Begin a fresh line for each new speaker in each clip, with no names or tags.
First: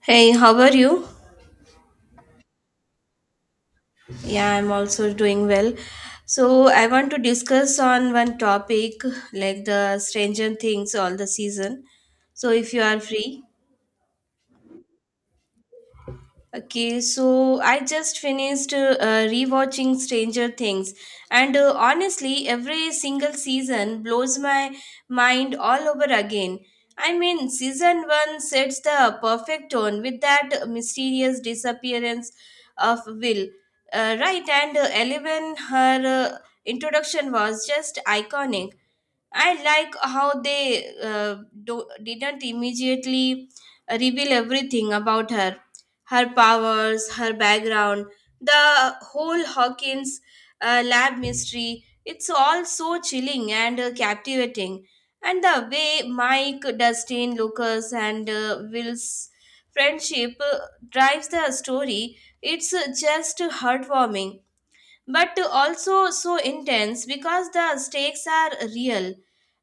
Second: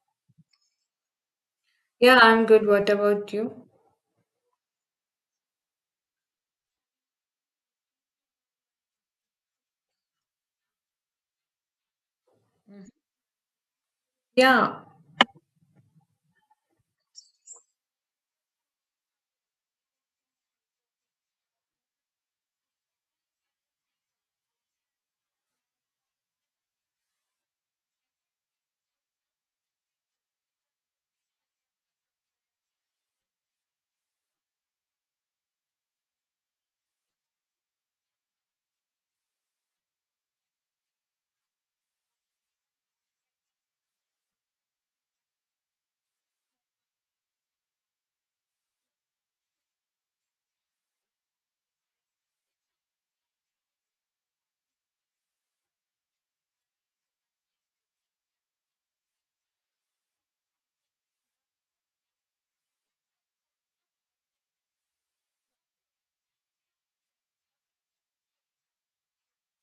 Hey, how are you?
Yeah, I'm good. What about you?
Yeah, I'm also doing well. So I want to discuss on one topic like the Stranger Things all the season. So if you
Mhm.
are free.
Yeah,
Okay, so I just finished rewatching Stranger Things, and honestly, every single season blows my mind all over again. I mean, season one sets the perfect tone with that mysterious disappearance of Will, right? And Eleven, her introduction was just iconic. I like how they didn't immediately reveal everything about her powers, her background, the whole Hawkins lab mystery. It's all so chilling and captivating. And the way Mike, Dustin, Lucas, and Will's friendship drives the story, it's just heartwarming but also so intense because the stakes are real.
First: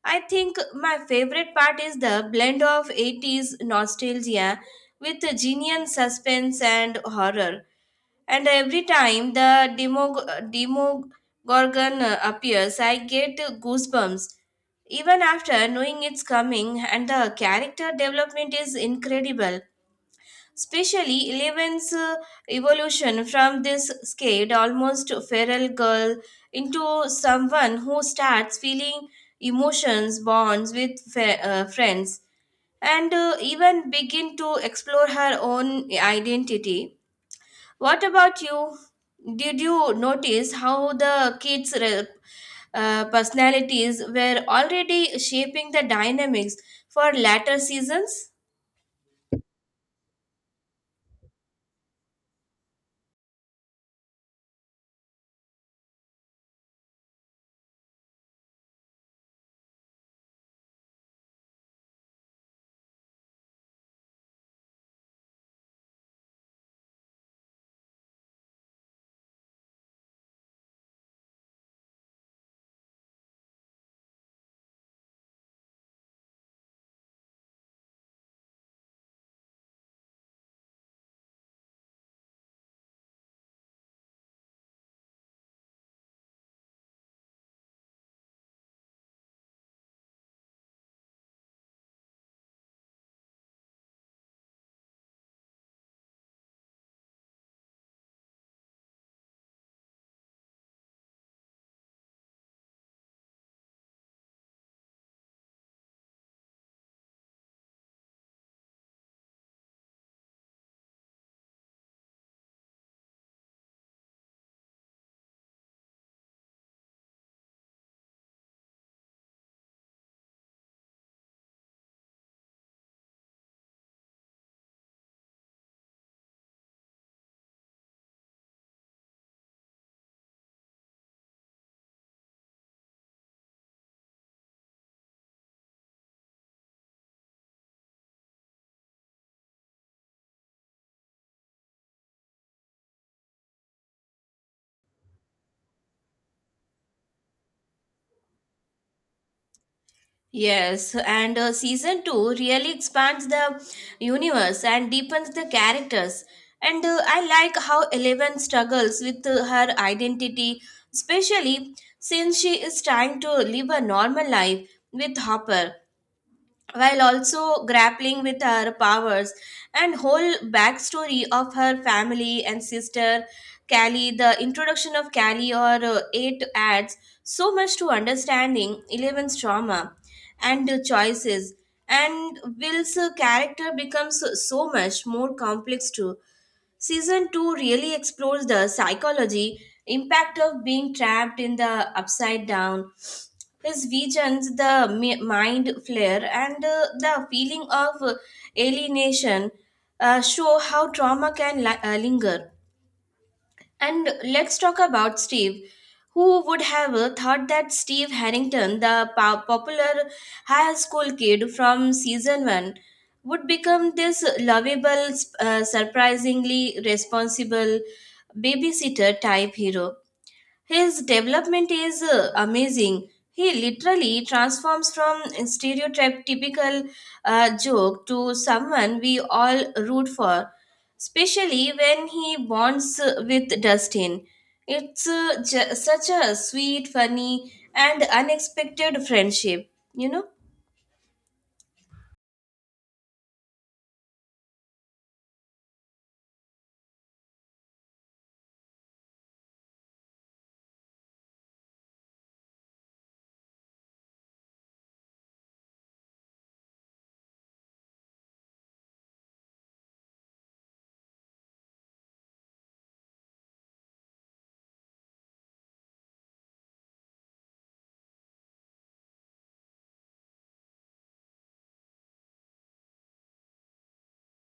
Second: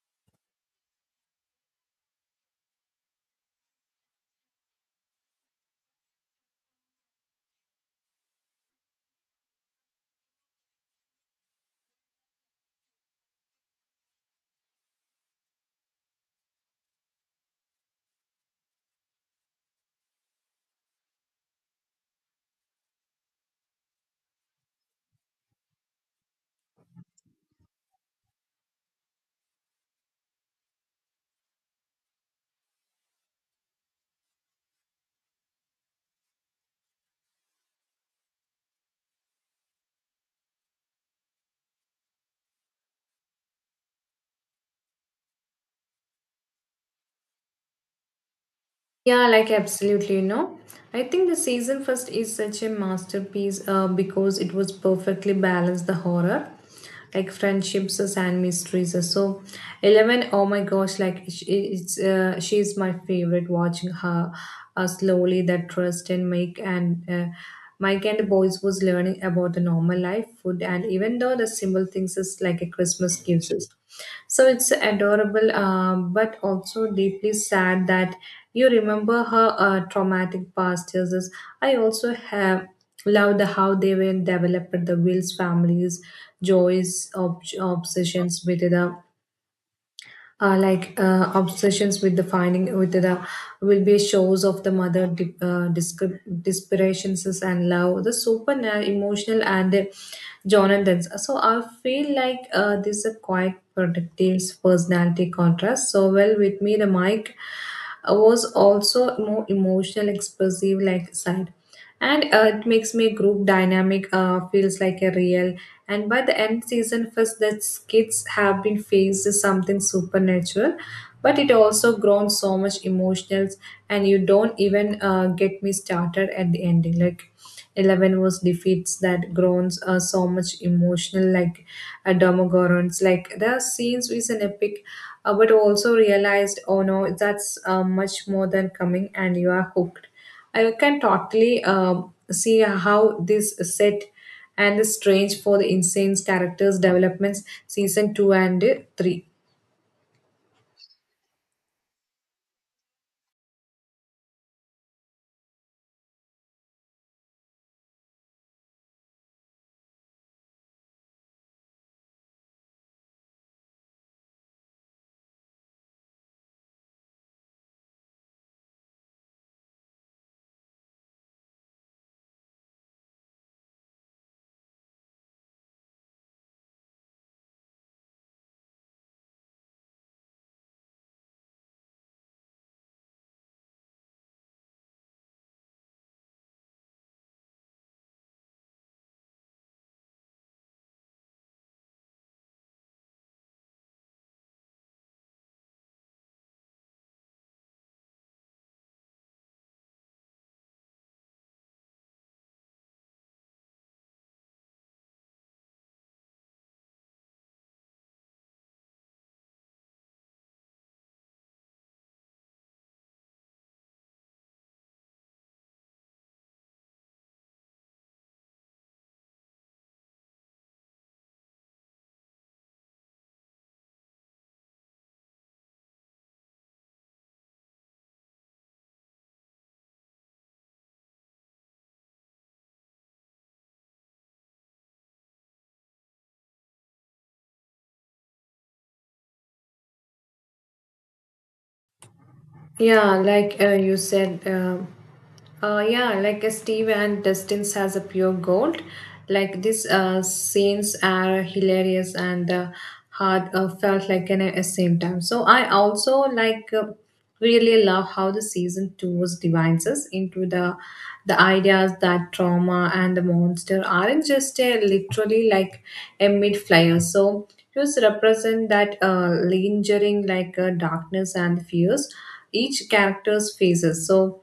I think my favorite part is the blend of 80s nostalgia with genuine suspense and horror. And every time the demogorgon appears, I get goosebumps even after knowing it's coming. And the character development is incredible. Especially Eleven's evolution from this scared, almost feral girl into someone who starts feeling emotions, bonds with friends, and even begin to explore her own identity. What about you? Did you notice how the kids' personalities were already shaping the dynamics for latter seasons?
yeah, like absolutely, you know. I think the season first is such a masterpiece because it was perfectly balanced the horror, like friendships and mysteries. So, Eleven, oh my gosh, like sh- it's she's my favorite. Watching her slowly that trust and make and Mike and the boys was learning about the normal life, food, and even though the simple things is like a Christmas gives us. So it's adorable, but also deeply sad that you remember her traumatic past years. I also have loved the how they were developed the Will's families, joys, obsessions with the obsessions with the finding with the will be shows of the mother desperations and love the emotional and the jonathan's. So I feel like this is a quite productive personality contrast so well with me the mike was also more emotional expressive like side, and it makes me group dynamic feels like a real. And by the end season first that kids have been faced with something supernatural, but it also grown so much emotionals. And you don't even get me started at the ending. Like 11 was defeats that groans so much emotional like demogorgons. Like the scenes is an epic, but also realized, oh no, that's much more than coming, and you are hooked. I can totally see how this set and the strange for the insane characters developments season 2 and 3.
Yes, and season 2 really expands the universe and deepens the characters. And I like how Eleven struggles with her identity, especially since she is trying to live a normal life with Hopper while also grappling with her powers and whole backstory of her family and sister Callie. The introduction of Callie or eight adds so much to understanding Eleven's trauma and choices, and Will's character becomes so much more complex too. Season 2 really explores the psychology impact of being trapped in the upside down, his visions, the mind flare, and the feeling of alienation show how trauma can linger. And let's talk about Steve. Who would have thought that Steve Harrington, the popular high school kid from season 1, would become this lovable, surprisingly responsible babysitter type hero? His development is amazing. He literally transforms from stereotype typical joke to someone we all root for, especially when he bonds with Dustin. It's such a sweet, funny, and unexpected friendship, you know?
Yeah, like you said, yeah, like Steve and Dustin's has a pure gold. Like these scenes are hilarious and hard felt like an at the same time. So I also really love how the season 2 was divides into the ideas that trauma and the monster aren't just literally like a mid flyer. So just represent that lingering darkness and fears each character's phases. So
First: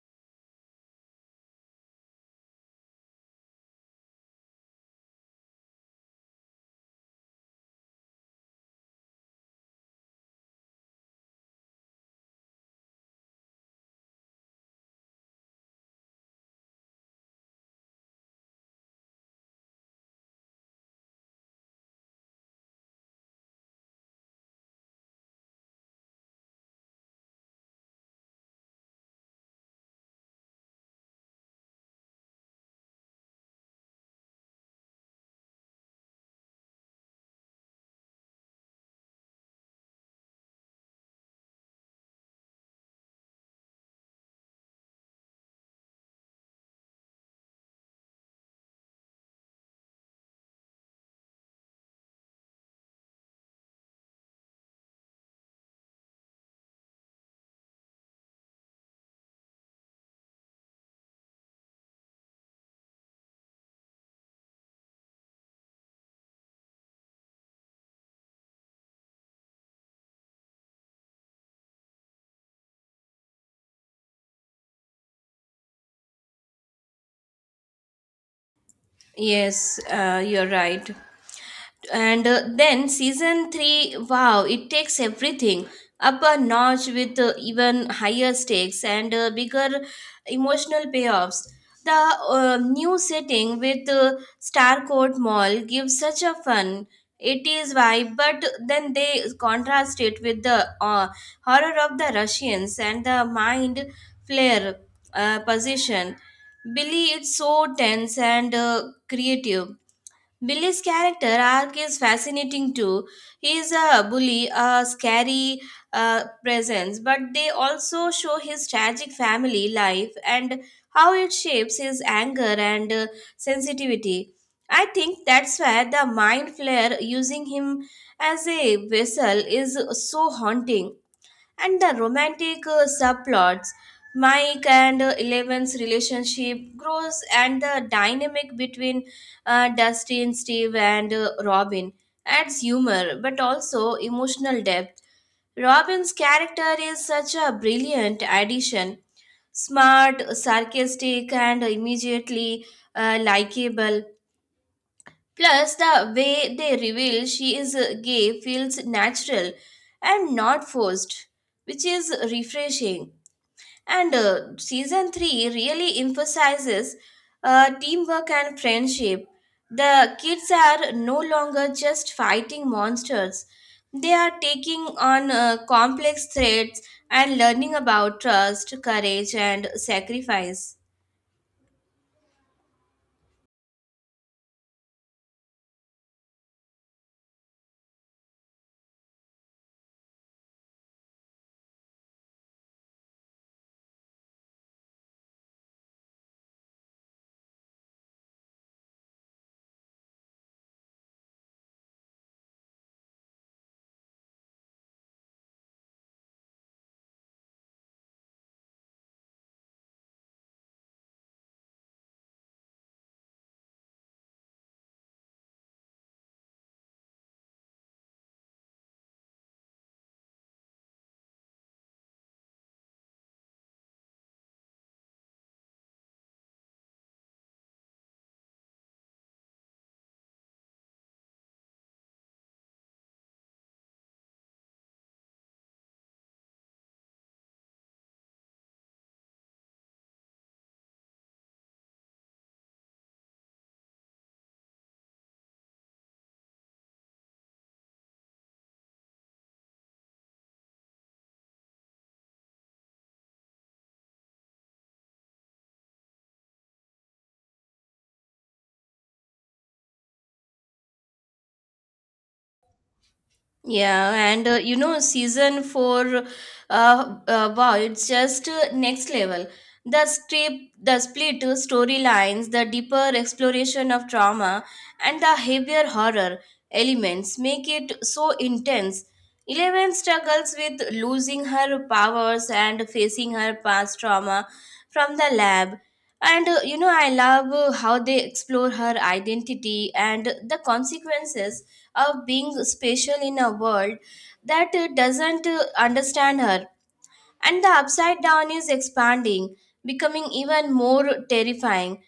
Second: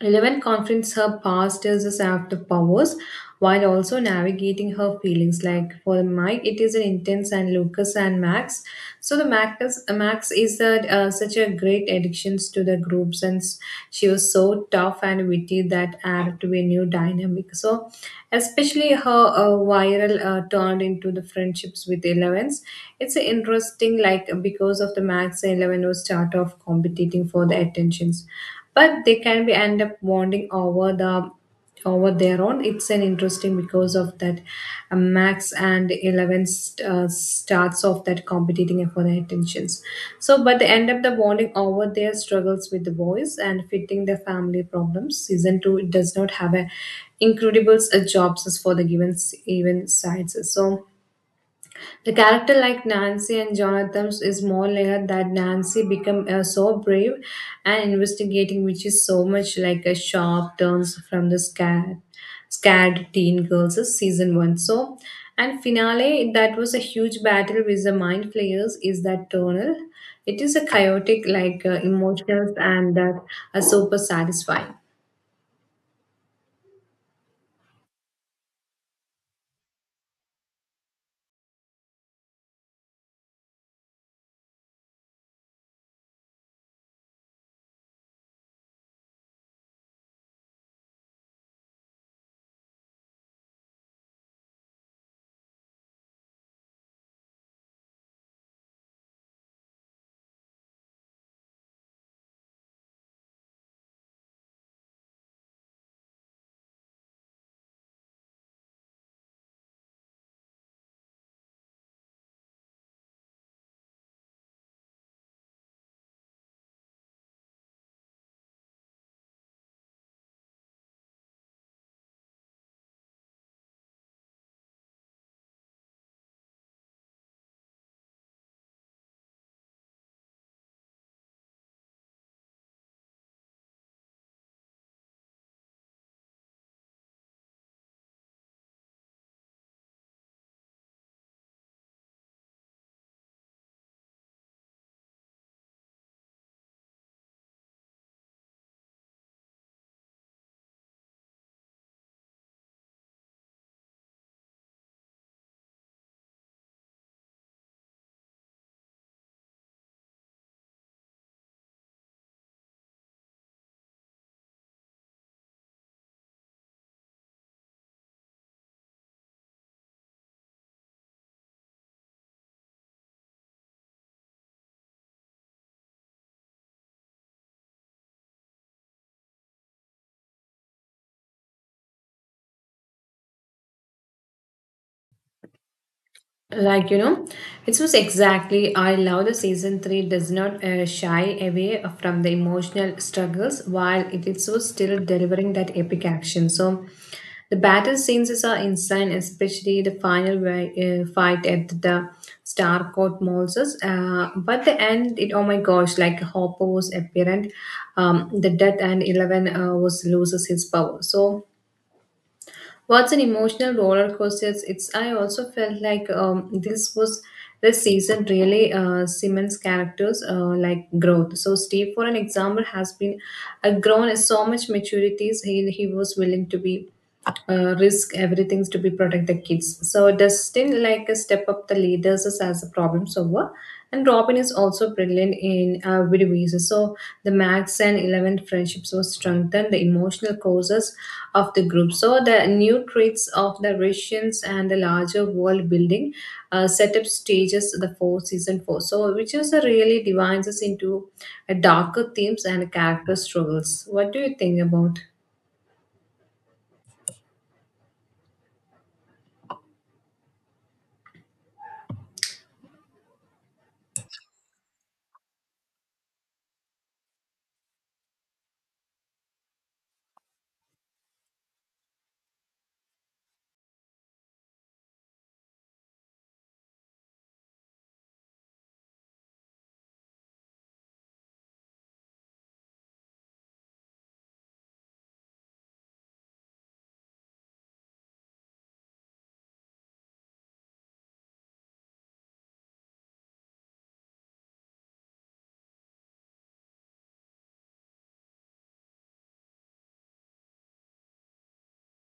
Eleven confronts her past as a shaft of powers while also navigating her feelings. Like for Mike, it is an intense, and Lucas and Max. So Max is a, such a great addiction to the group, since she was so tough and witty that added to a new dynamic. So especially her viral turned into the friendships with Elevens. It's interesting, like because of the Max, Eleven was start off competing for the attention, but they can be end up bonding over the over their own. It's an interesting because of that max and 11 starts of that competing for their attentions. So but they end up the bonding over their struggles with the boys and fitting their family problems. Season 2 it does not have a incredible jobs for the given even sides. So the character like Nancy and Jonathan's is more layered, that Nancy become so brave and investigating, which is so much like a sharp turns from the scared teen girls of season one. So, and finale that was a huge battle with the mind players is that tonal. It is a chaotic, like emotions, and that are super satisfying.
Yes, you're right. And then season 3, wow, it takes everything up a notch with even higher stakes and bigger emotional payoffs. The new setting with Starcourt Mall gives such a fun 80s vibe, but then they contrast it with the horror of the Russians and the mind flare position Billy. It's so tense and creative. Billy's character arc is fascinating too. He is a bully, a scary presence, but they also show his tragic family life and how it shapes his anger and sensitivity. I think that's where the mind flare using him as a vessel is so haunting. And the romantic subplots, Mike and Eleven's relationship grows, and the dynamic between Dustin, Steve, and Robin adds humor but also emotional depth. Robin's character is such a brilliant addition, smart, sarcastic, and immediately likable. Plus, the way they reveal she is gay feels natural and not forced, which is refreshing. And season three really emphasizes teamwork and friendship. The kids are no longer just fighting monsters, they are taking on complex threats and learning about trust, courage, and sacrifice.
Like, you know, it was exactly. I love the season 3 does not shy away from the emotional struggles while it is so still delivering that epic action. So, the battle scenes are insane, especially the final fight at the Starcourt Moses. But the end, it, oh my gosh, like Hopper was apparent, the death, and Eleven was loses his power. So what's an emotional roller coaster? I also felt like this season really Simmons characters like growth. So Steve, for an example, has been a grown so much maturities. He was willing to be risk everything to be protect the kids. So Dustin like a step up the leaders as a problem solver, and Robin is also brilliant in video ways. So the Max and Eleven friendships were strengthened the emotional causes of the group. So the new traits of the Russians and the larger world building set up stages the four season 4. So which is a really divides us into a darker themes and character struggles. What do you think about?
Yeah, and you know, season four, wow, it's just next level. The script, the split storylines, the deeper exploration of trauma, and the heavier horror elements make it so intense. Eleven struggles with losing her powers and facing her past trauma from the lab. And you know, I love how they explore her identity and the consequences of being special in a world that doesn't understand her. And the upside down is expanding, becoming even more terrifying.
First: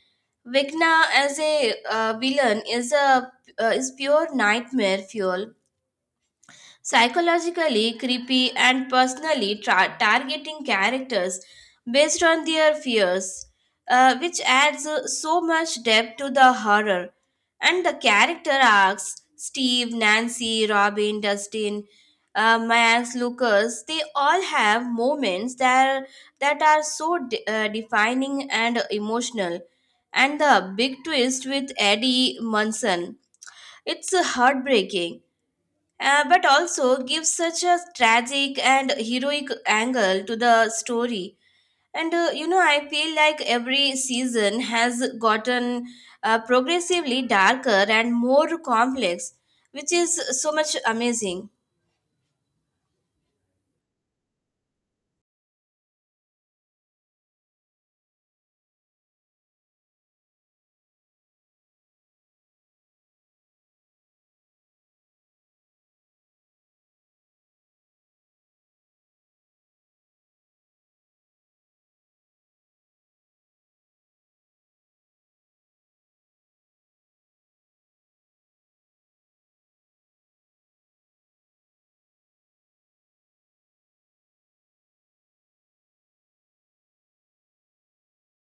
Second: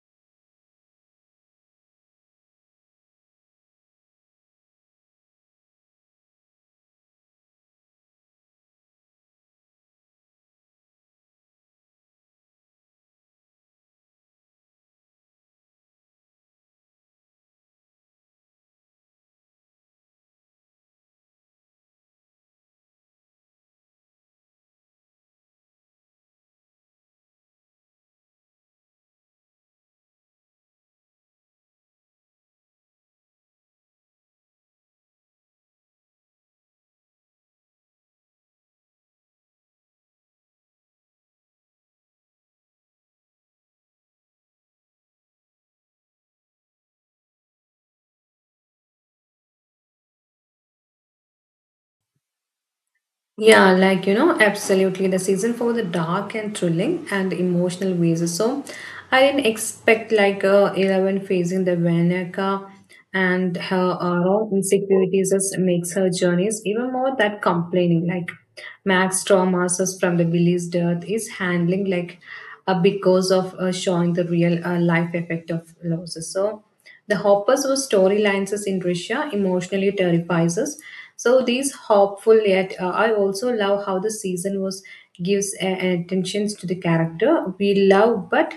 Vecna as a villain is pure nightmare fuel, psychologically creepy and personally targeting characters based on their fears, which adds so much depth to the horror and the character arcs. Steve, Nancy, Robin, Dustin, Max, Lucas, they all have moments that are so defining and emotional. And the big twist with Eddie Munson, it's heartbreaking, but also gives such a tragic and heroic angle to the story. And you know, I feel like every season has gotten progressively darker and more complex, which is so much amazing.
Yeah, like you know, absolutely. The season for the dark and thrilling and emotional ways. So, I didn't expect like Eleven facing the Veneca and her own insecurities just makes her journeys even more that complaining. Like Max traumas from the Billy's death is handling like because of showing the real life effect of losses. So. The Hoppers were storylines us in Russia emotionally terrifies us. So these hopeful yet I also love how the season was gives attentions to the character we love, but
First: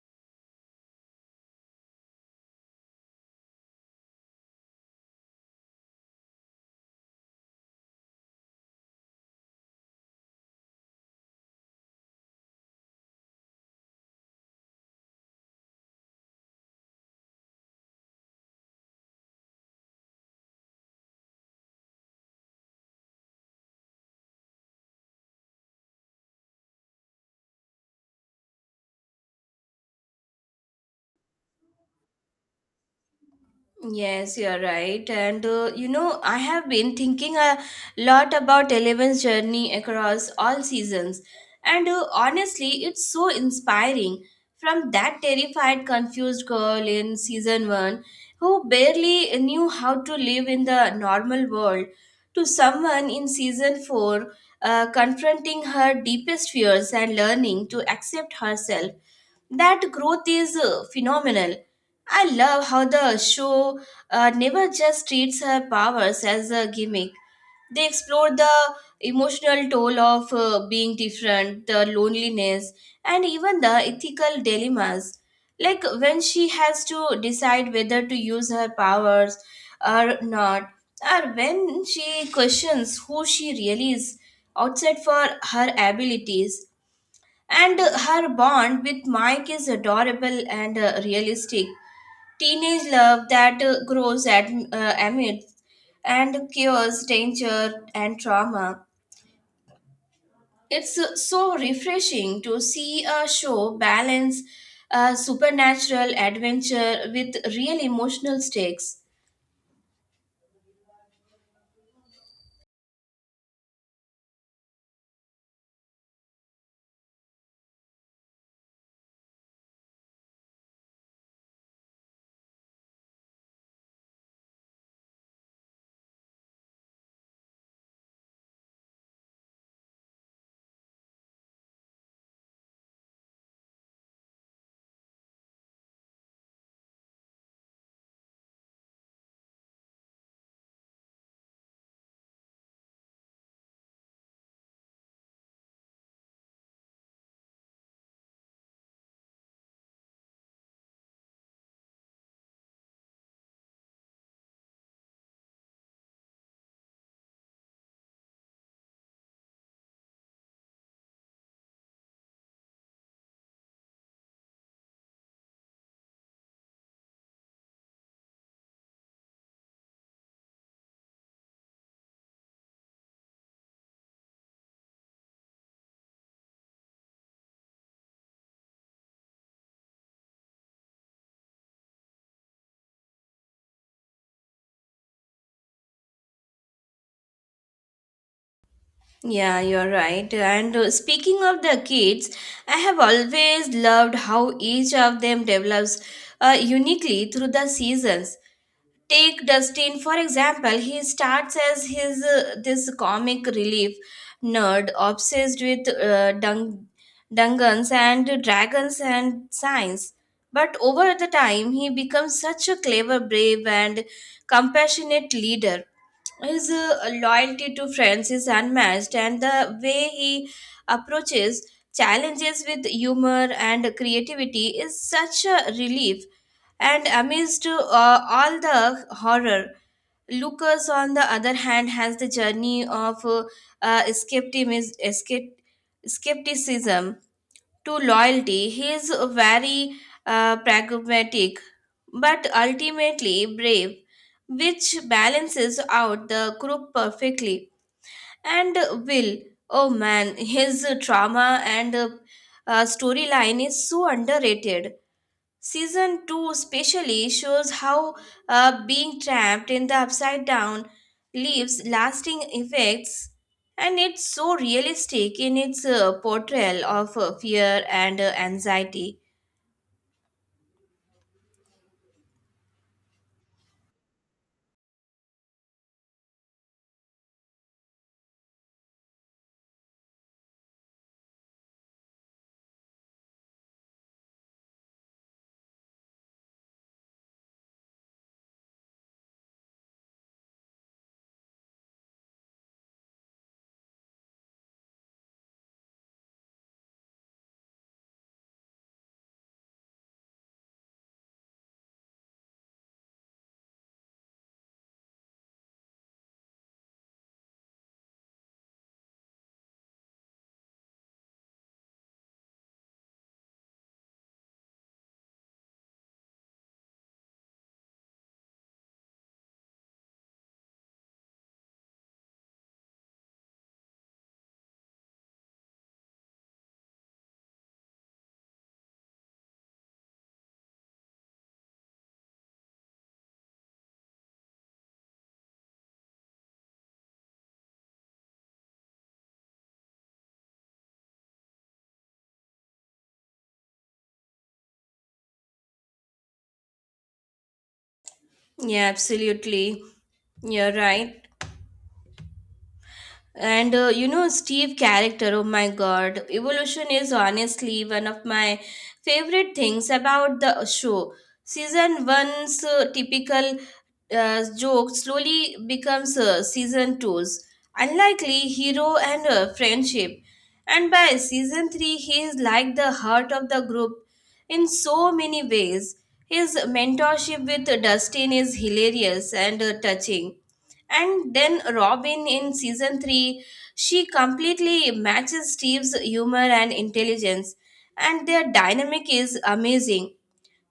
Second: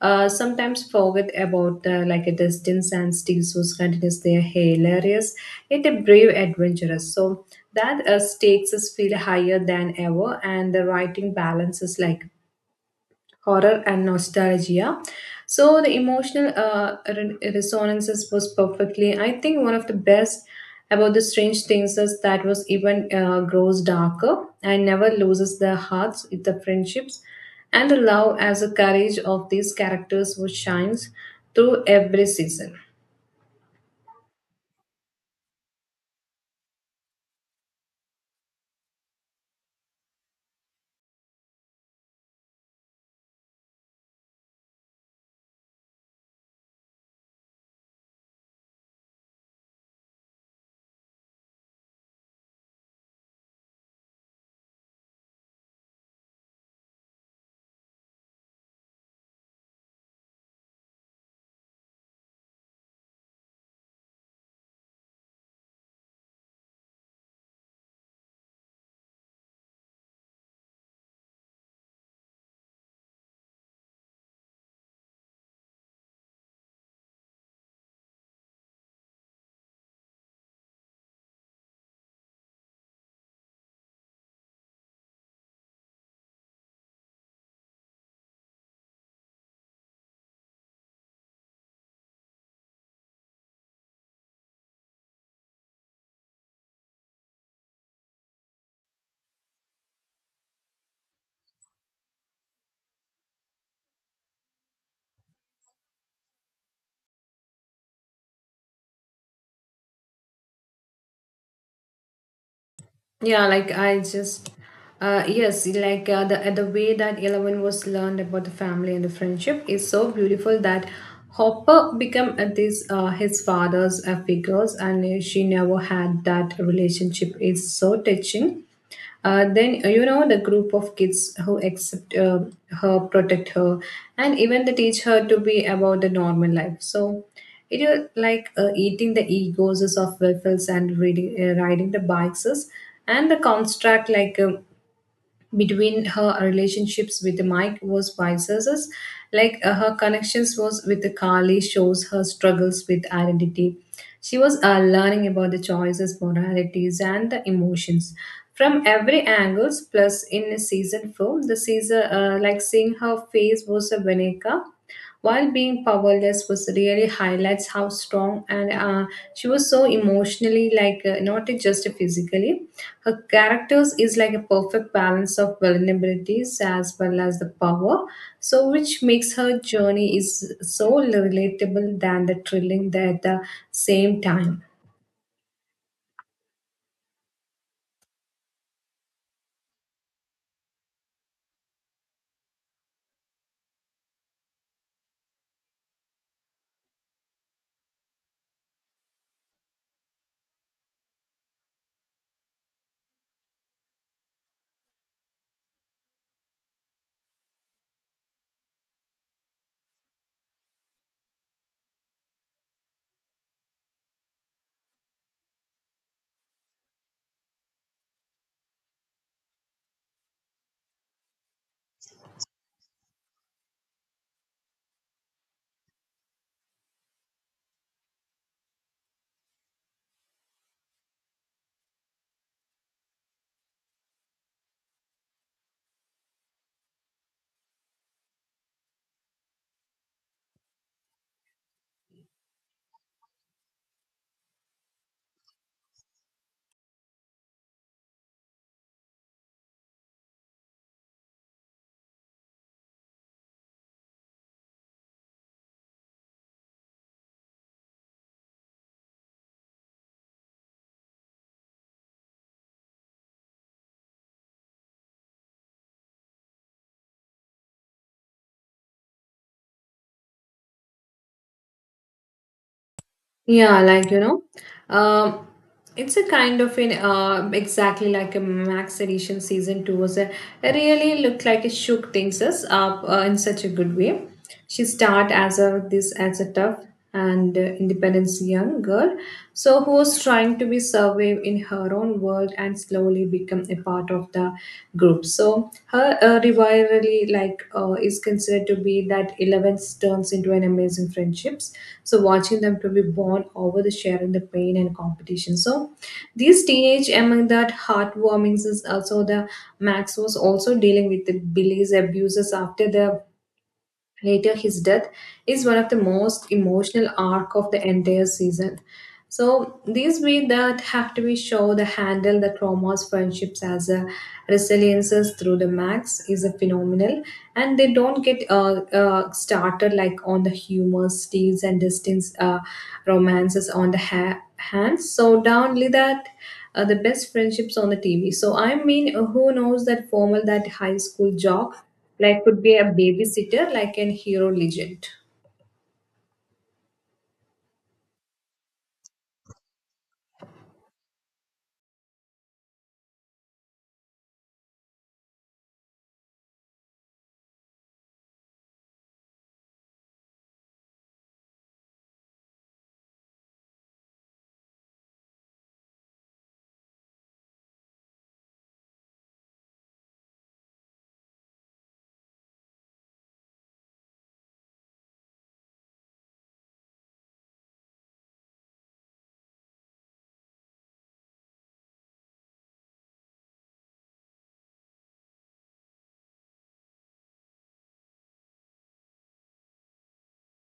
sometimes forget about like a distance and steals was continuous. They are hilarious yet a brave adventurous, so that stakes us feel higher than ever, and the writing balance is like horror and nostalgia. So the emotional resonances was perfectly. I think one of the best about the strange things is that was even grows darker and never loses their hearts, with the friendships, and the love as the courage of these characters, which shines through every season.
Yes, you're right. And you know, I have been thinking a lot about Eleven's journey across all seasons. And honestly, it's so inspiring. From that terrified, confused girl in season one who barely knew how to live in the normal world to someone in season four confronting her deepest fears and learning to accept herself. That growth is phenomenal. I love how the show never just treats her powers as a gimmick. They explore the emotional toll of being different, the loneliness, and even the ethical dilemmas. Like when she has to decide whether to use her powers or not, or when she questions who she really is outside for her abilities. And her bond with Mike is adorable and realistic. Teenage love that grows at, amidst and cures danger and trauma. It's so refreshing to see a show balance supernatural adventure with real emotional stakes.
Yeah, like I just, yes, like the way that Eleven was learned about the family and the friendship is so beautiful, that Hopper became this his father's figures, and she never had that relationship. It's so touching, then you know, the group of kids who accept her, protect her, and even they teach her to be about the normal life. So it is like eating the egos of waffles and riding the bikes, and the construct like. Between her relationships with Mike was vice versa. Like her connections was with Kali shows her struggles with identity. She was learning about the choices, moralities, and the emotions from every angles. Plus, in season 4, the season like seeing her face was a Veneca while being powerless was really highlights how strong and she was so emotionally like not just physically. Her characters is like a perfect balance of vulnerabilities as well as the power, so which makes her journey is so relatable than the thrilling at the same time.
Yeah, you're right. And speaking of the kids, I have always loved how each of them develops uniquely through the seasons. Take Dustin for example. He starts as his this comic relief nerd obsessed with dungeons and dragons and science. But over the time, he becomes such a clever, brave, and compassionate leader. His loyalty to friends is unmatched, and the way he approaches challenges with humor and creativity is such a relief and amidst all the horror. Lucas, on the other hand, has the journey of uh, skeptimis- escep- skepticism to loyalty. He is very pragmatic, but ultimately brave, which balances out the group perfectly. And Will, oh man, his trauma and storyline is so underrated. Season 2 especially shows how being trapped in the upside down leaves lasting effects, and it's so realistic in its portrayal of fear and anxiety.
Yeah, like you know, um, it's a kind of an exactly like a Max Edition season 2 was a, it really looked like it shook things us up in such a good way. She start as a this as a tough and independent young girl, so who was trying to be survived in her own world and slowly become a part of the group. So her rivalry, is considered to be that 11th turns into an amazing friendships. So watching them to be born over the sharing the pain and competition. So these teenage among that heartwarmings is also the Max was also dealing with the Billy's abuses after the later his death is one of the most emotional arc of the entire season. So these we that have to be show the handle the traumas, friendships as a resiliences through the max is a phenomenal, and they don't get started like on the humor, steals and distance romances on the hands. So downly that the best friendships on the TV. So I mean, who knows that formal that high school jock like could be a babysitter like an hero legend.
Yeah, absolutely. You're right. And you know, Steve character, oh my god, evolution is honestly one of my favorite things about the show. Season 1's typical joke slowly becomes season two's unlikely hero and friendship. And by season 3, he is like the heart of the group in so many ways. His mentorship with Dustin is hilarious and touching. And then Robin in season 3, she completely matches Steve's humor and intelligence, and their dynamic is amazing.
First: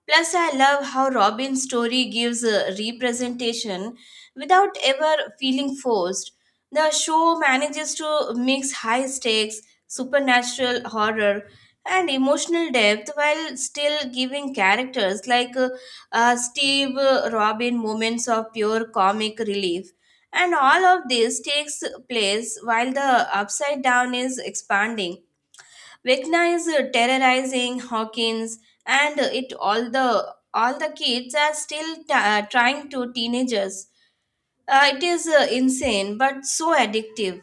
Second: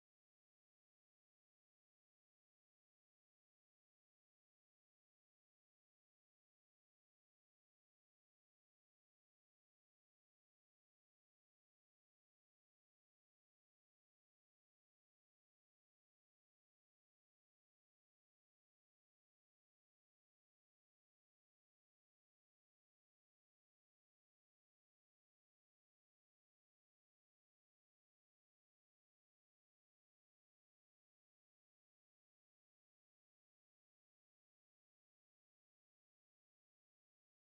Plus, I love how Robin's story gives a representation without ever feeling forced. The show manages to mix high stakes, supernatural horror, and emotional depth while still giving characters like Steve, Robin moments of pure comic relief. And all of this takes place while the upside down is expanding, Vecna is terrorizing Hawkins, and it all the kids are still trying to teenagers. It is insane but so addictive.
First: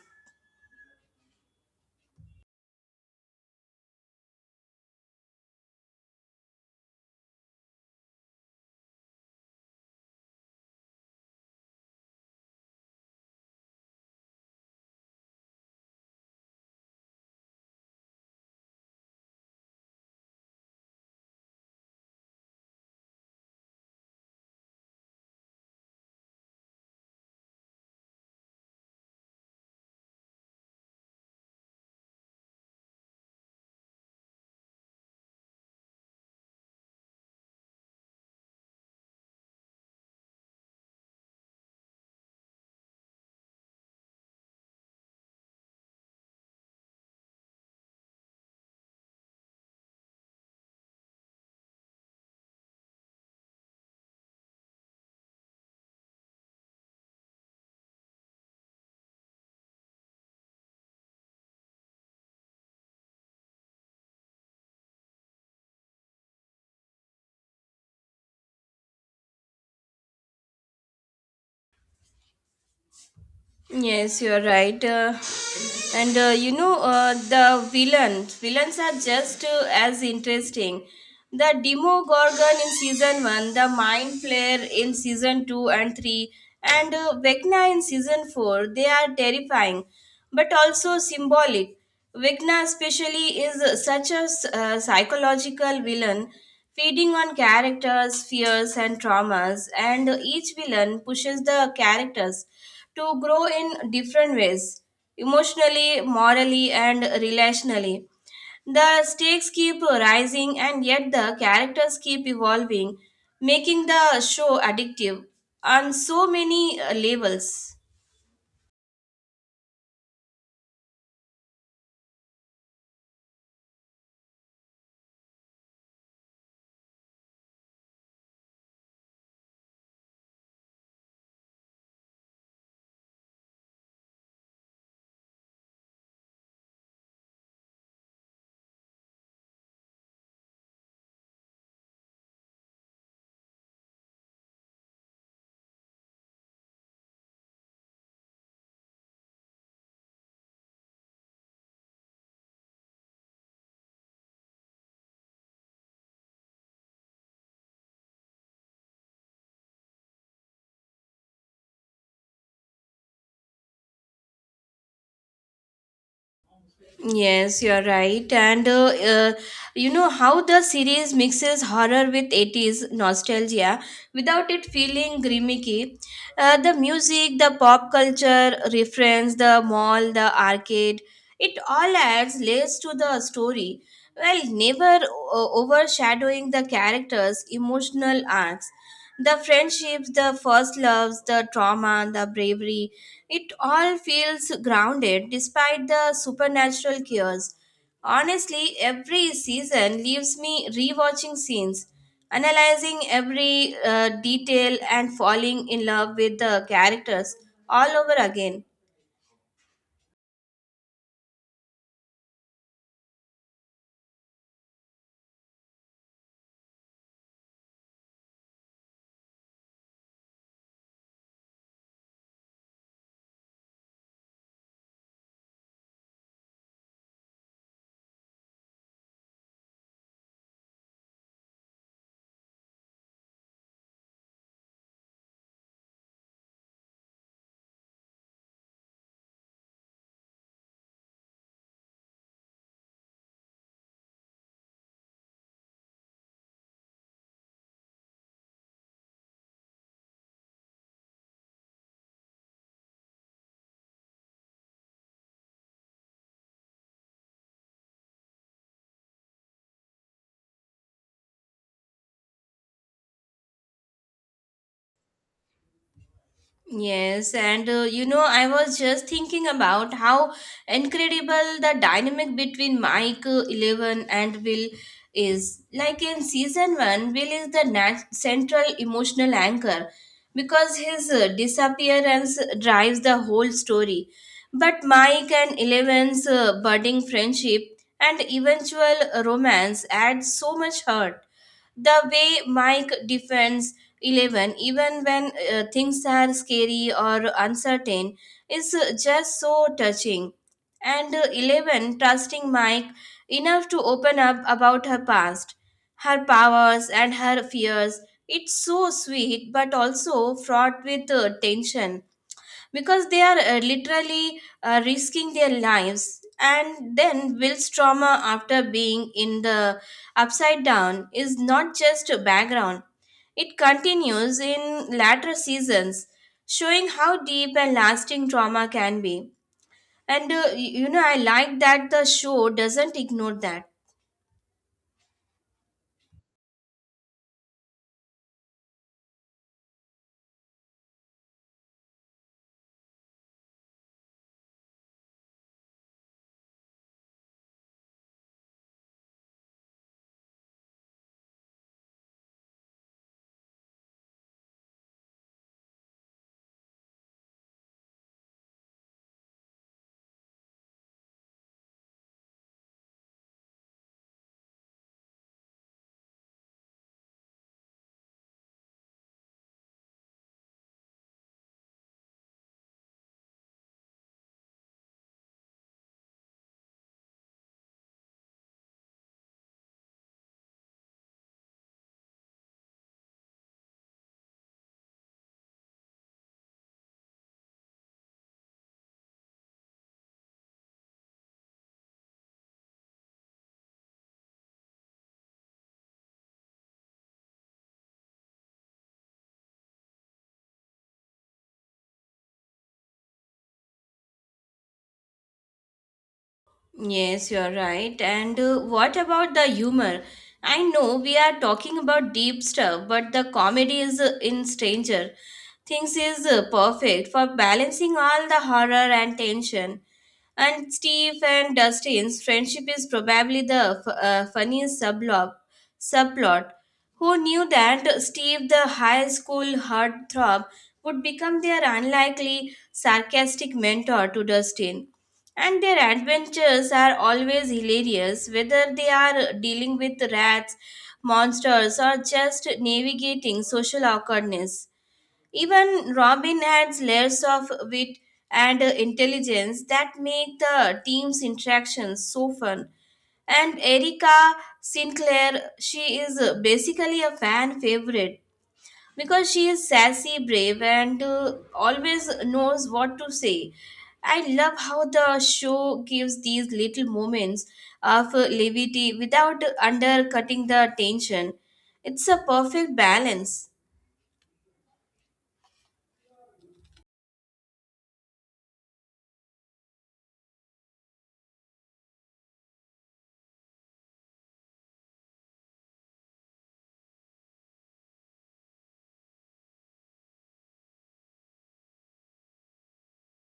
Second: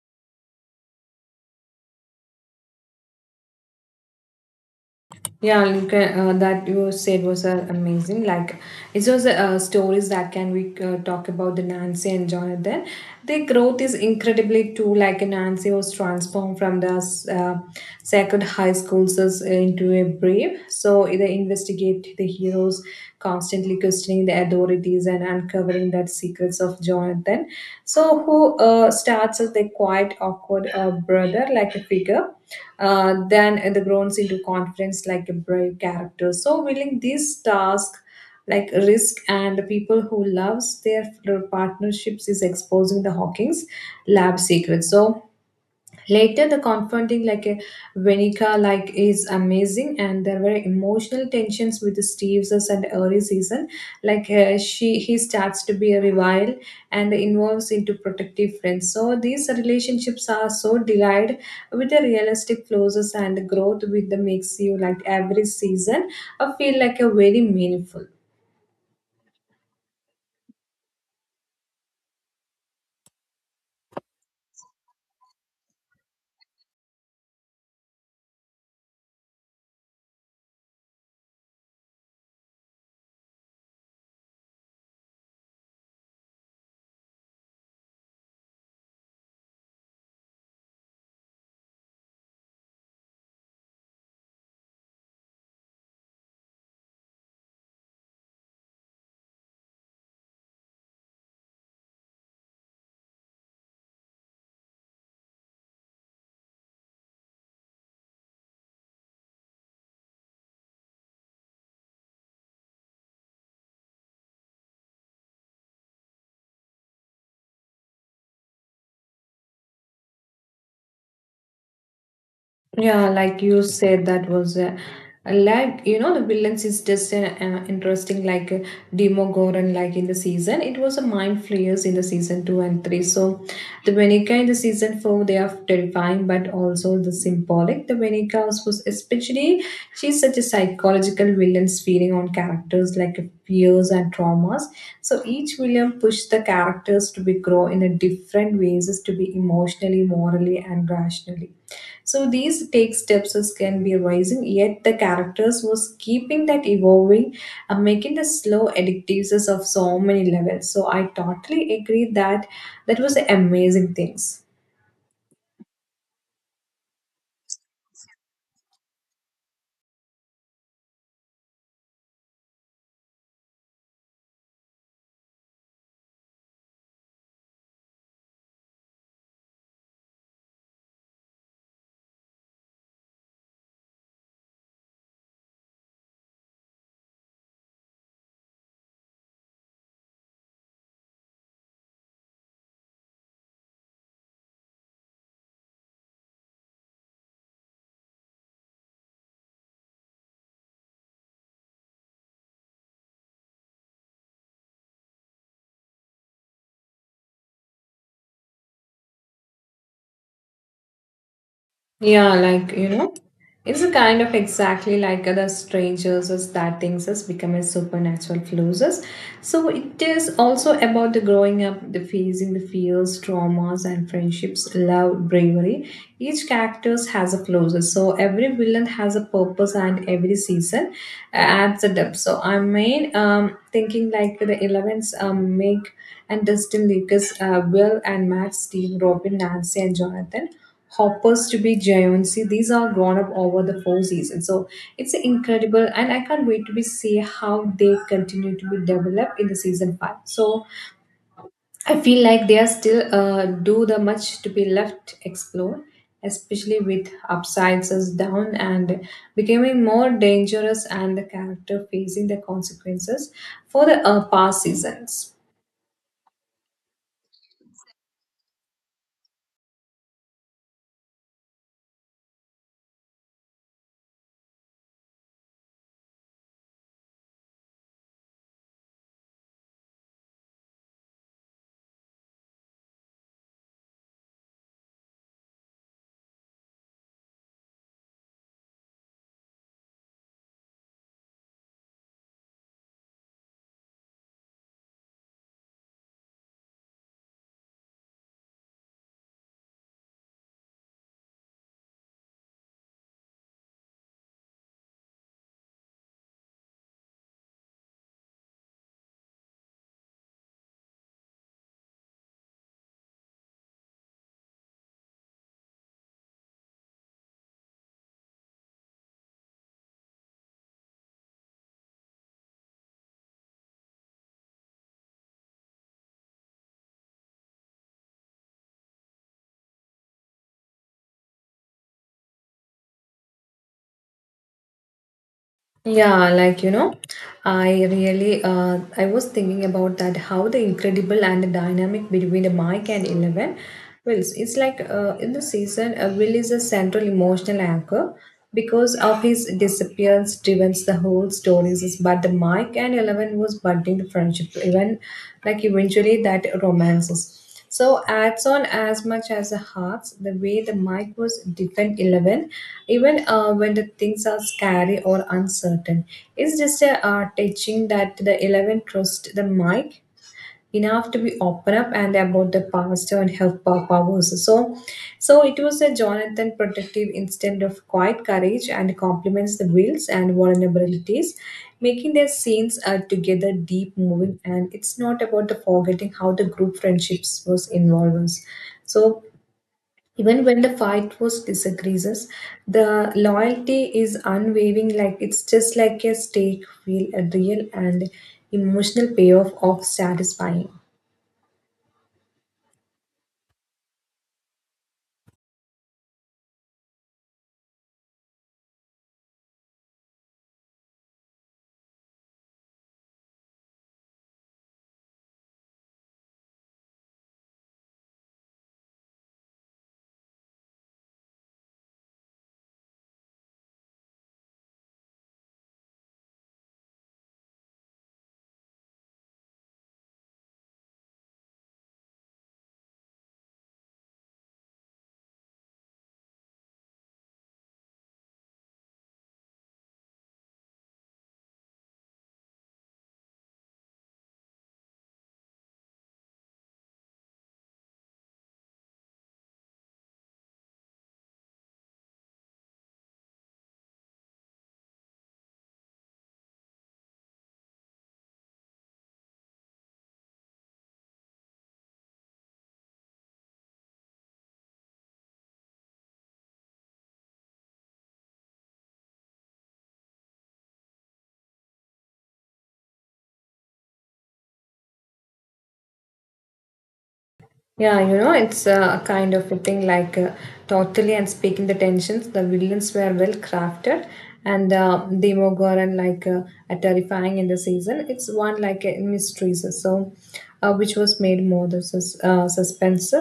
Yeah, you can, that you said was amazing. Like, it's just stories that can we talk about the Nancy and Jonathan. Their growth is incredibly too. Like Nancy was transformed from the uh, sacred high school into a brave. So they investigate the heroes, constantly questioning the authorities and uncovering that secrets of Jonathan. So who starts as the quiet, awkward brother, like a figure, then the groans into confidence like a brave character. So willing this task, like risk and the people who loves their partnerships is exposing the Hawking's lab secrets. So later, the confronting like a Venica like is amazing, and there were emotional tensions with Steve's and early season. Like he starts to be a rival and involves into protective friends. So these relationships are so delight with the realistic flaws and growth with the makes you like every season. I feel like a very meaningful.
Yes, you are right. And You know, the villains are just as interesting. The Demogorgon in season 1, the Mind Flayer in season 2 and 3, and Vecna in season 4, they are terrifying but also symbolic. Vecna, especially, is such a psychological villain, feeding on characters' fears and traumas, and each villain pushes the characters to grow in different ways, emotionally, morally, and relationally. The stakes keep rising, and yet the characters keep evolving, making the show addictive on so many levels.
Yeah, like you said, that was like you know, the villains is just interesting. Demogorgon, like in the season, it was a mind flayers in the season two and three. So the Venica in the season four, they are terrifying, but also the symbolic. The Venica was especially she's such a psychological villain, feeding on characters like fears and traumas. So each villain pushed the characters to be grow in a different ways, is to be emotionally, morally, and rationally. So these take steps as can be rising, yet the characters was keeping that evolving and making the slow addictiveness of so many levels. So I totally agree that that was amazing things.
Yes, you're right. And uh, you know how the series mixes horror with 80s nostalgia without it feeling gimmicky. The music, the pop culture reference, the mall, the arcade, it all adds layers to the story while never overshadowing the characters' emotional arcs. The friendships, the first loves, the trauma, the bravery, it all feels grounded despite the supernatural chaos. Honestly, every season leaves me rewatching scenes, analyzing every detail, and falling in love with the characters all over again.
Yeah, it's a kind of exactly like other strangers as that things has become a supernatural closes. So it is also about the growing up, the facing the fears, traumas, and friendships, love, bravery. Each character has a closes. So every villain has a purpose, and every season adds a depth. So I mean, thinking like the elements, Meg and Dustin Lucas, Will and Matt, Steve, Robin, Nancy, and Jonathan hoppers to be Jayonsi. These are grown up over the four seasons. So it's incredible and I can't wait to be see how they continue to be developed in the season five. So I feel like they are still do the much to be left explored, especially with upsides as down and becoming more dangerous and the character facing the consequences for the past seasons.
Yes, and you know, I was just thinking about how incredible the dynamic between Mike, 11, and Will is. Like in season 1, Will is the central emotional anchor because his disappearance drives the whole story. But Mike and Eleven's budding friendship and eventual romance adds so much hurt. The way Mike defends Eleven, even when things are scary or uncertain, is just so touching. And Eleven trusting Mike enough to open up about her past, her powers, and her fears. It's so sweet, but also fraught with tension because they are literally risking their lives. And then Will's trauma after being in the upside down is not just a background, it continues in later seasons, showing how deep and lasting trauma can be. And you know, I like that the show doesn't ignore that.
Yeah, I was thinking about that how the incredible and the dynamic between the Mike and Eleven. Well, it's like in the season, Will is a central emotional anchor because of his disappearance, drives the whole stories. But the Mike and Eleven was budding the friendship, even like eventually that romances. So adds on as much as the hearts, the way the mic was defend Eleven, even when the things are scary or uncertain. It's just a teaching that the Eleven trust the mic enough to be open up and about the past and her powers. So it was a Jonathan protective instinct of quiet courage and complements the wills and vulnerabilities, making their scenes together deep moving. And it's not about the forgetting how the group friendships was involved. So even when the fight was disagrees, the loyalty is unwavering. Like it's just like a stake feel a real and emotional payoff of satisfying.
Yes, you're right. And what about the humor? I know we are talking about deep stuff, but the comedy is in Stranger. Things is perfect for balancing all the horror and tension. And Steve and Dustin's friendship is probably the funniest subplot. Who knew that Steve, the high school heartthrob, would become their unlikely sarcastic mentor to Dustin? And their adventures are always hilarious, whether they are dealing with rats, monsters, or just navigating social awkwardness. Even Robin adds layers of wit and intelligence that make the team's interactions so fun. And Erica Sinclair, she is basically a fan favorite because she is sassy, brave, and always knows what to say. I love how the show gives these little moments of levity without undercutting the tension. It's a perfect balance.
Yeah, it's a kind of a thing like totally and speaking the tensions. The villains were well crafted, and Demogorgon like a terrifying in the season. It's one like a mystery, so, which was made more the suspense.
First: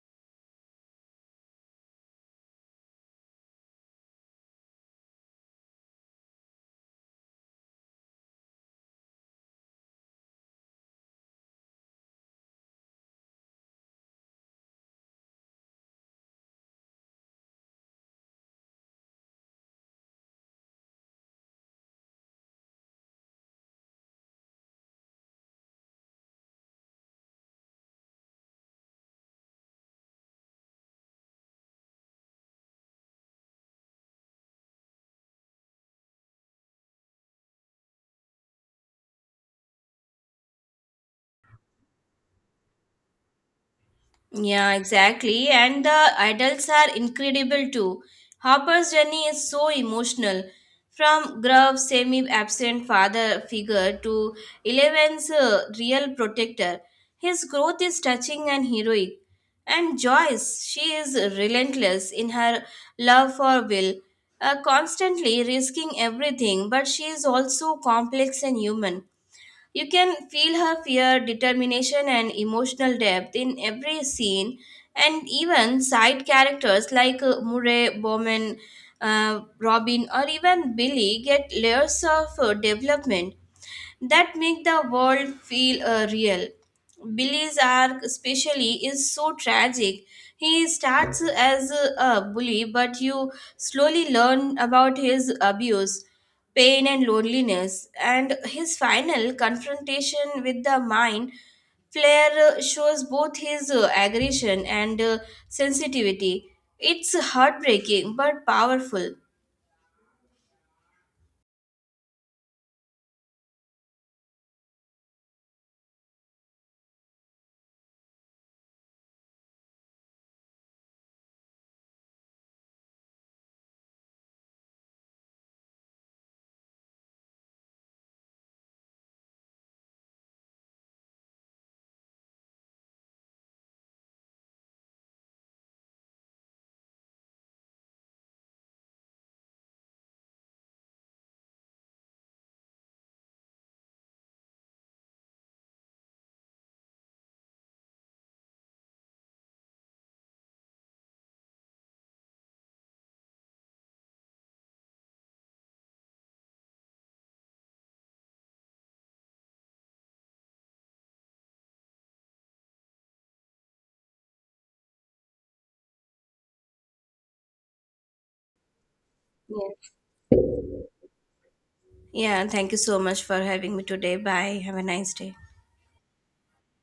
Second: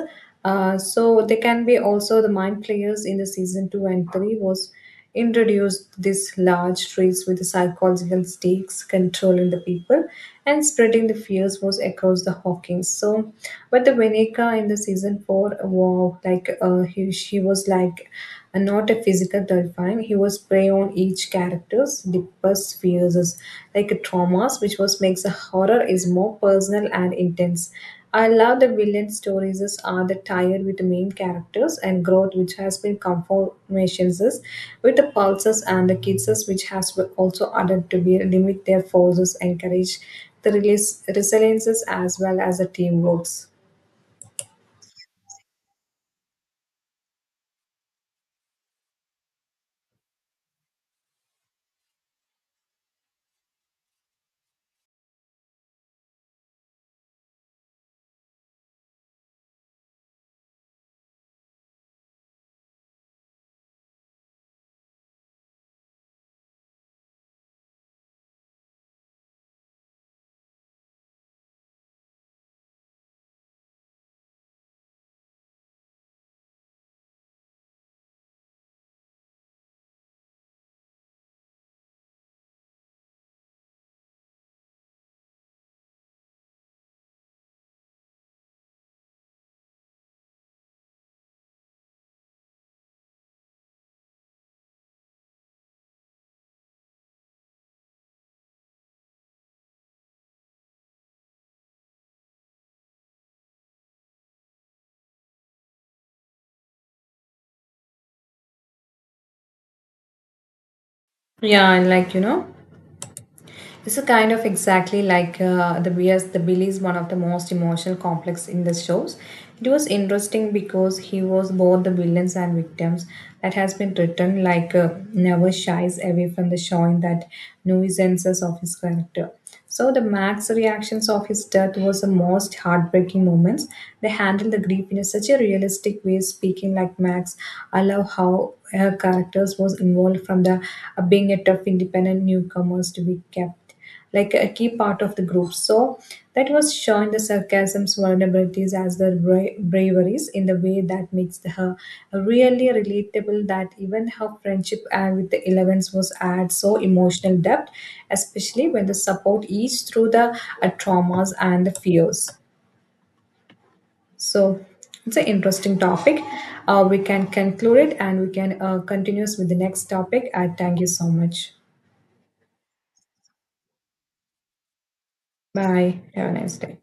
So they can be also the mind players in the season two and three was introduced these large trees with psychological stakes controlling the people and spreading the fears was across the Hawkins. So, but the Veneca in the season four, wow, like she was like not a physical terrifying. He was prey on each character's deepest fears, like traumas, which was makes the horror is more personal and intense. I love the villain stories is are the tied with the main characters and growth which has been conformations is with the pulses and the kids is which has been also added to be limit their forces encourage the release resiliences as well as the teamworks.
Yeah, exactly. And the adults are incredible too. Harper's journey is so emotional. From gruff, semi absent father figure to Eleven's real protector, his growth is touching and heroic. And Joyce, she is relentless in her love for Will, constantly risking everything, but she is also complex and human. You can feel her fear, determination, and emotional depth in every scene, and even side characters like Murray, Bowman, Robin, or even Billy get layers of development that make the world feel real. Billy's arc, especially, is so tragic. He starts as a bully, but you slowly learn about his abuse, pain, and loneliness. And his final confrontation with the mind Flair shows both his aggression and sensitivity. It's heartbreaking but powerful.
Yeah, and This is kind of exactly like the Bias. The Billy is one of the most emotional complex in the shows. It was interesting because he was both the villains and victims. That has been written like never shies away from the showing that nuisances of his character. So the Max reactions of his death was the most heartbreaking moments. They handled the grief in a such a realistic way, speaking like Max. I love of how her characters was involved from the being a tough independent newcomers to be kept like a key part of the group, so that was showing the sarcasms vulnerabilities as the braveries in the way that makes her really relatable that even her friendship with the Elevens was add so emotional depth, especially when the support each through the traumas and the fears. So it's an interesting topic. We can conclude it and we can continue with the
Yeah.
next topic. I thank you so much.
Yeah, thank you so much for having me today. Bye. Have a nice day.
Bye. Have a nice day.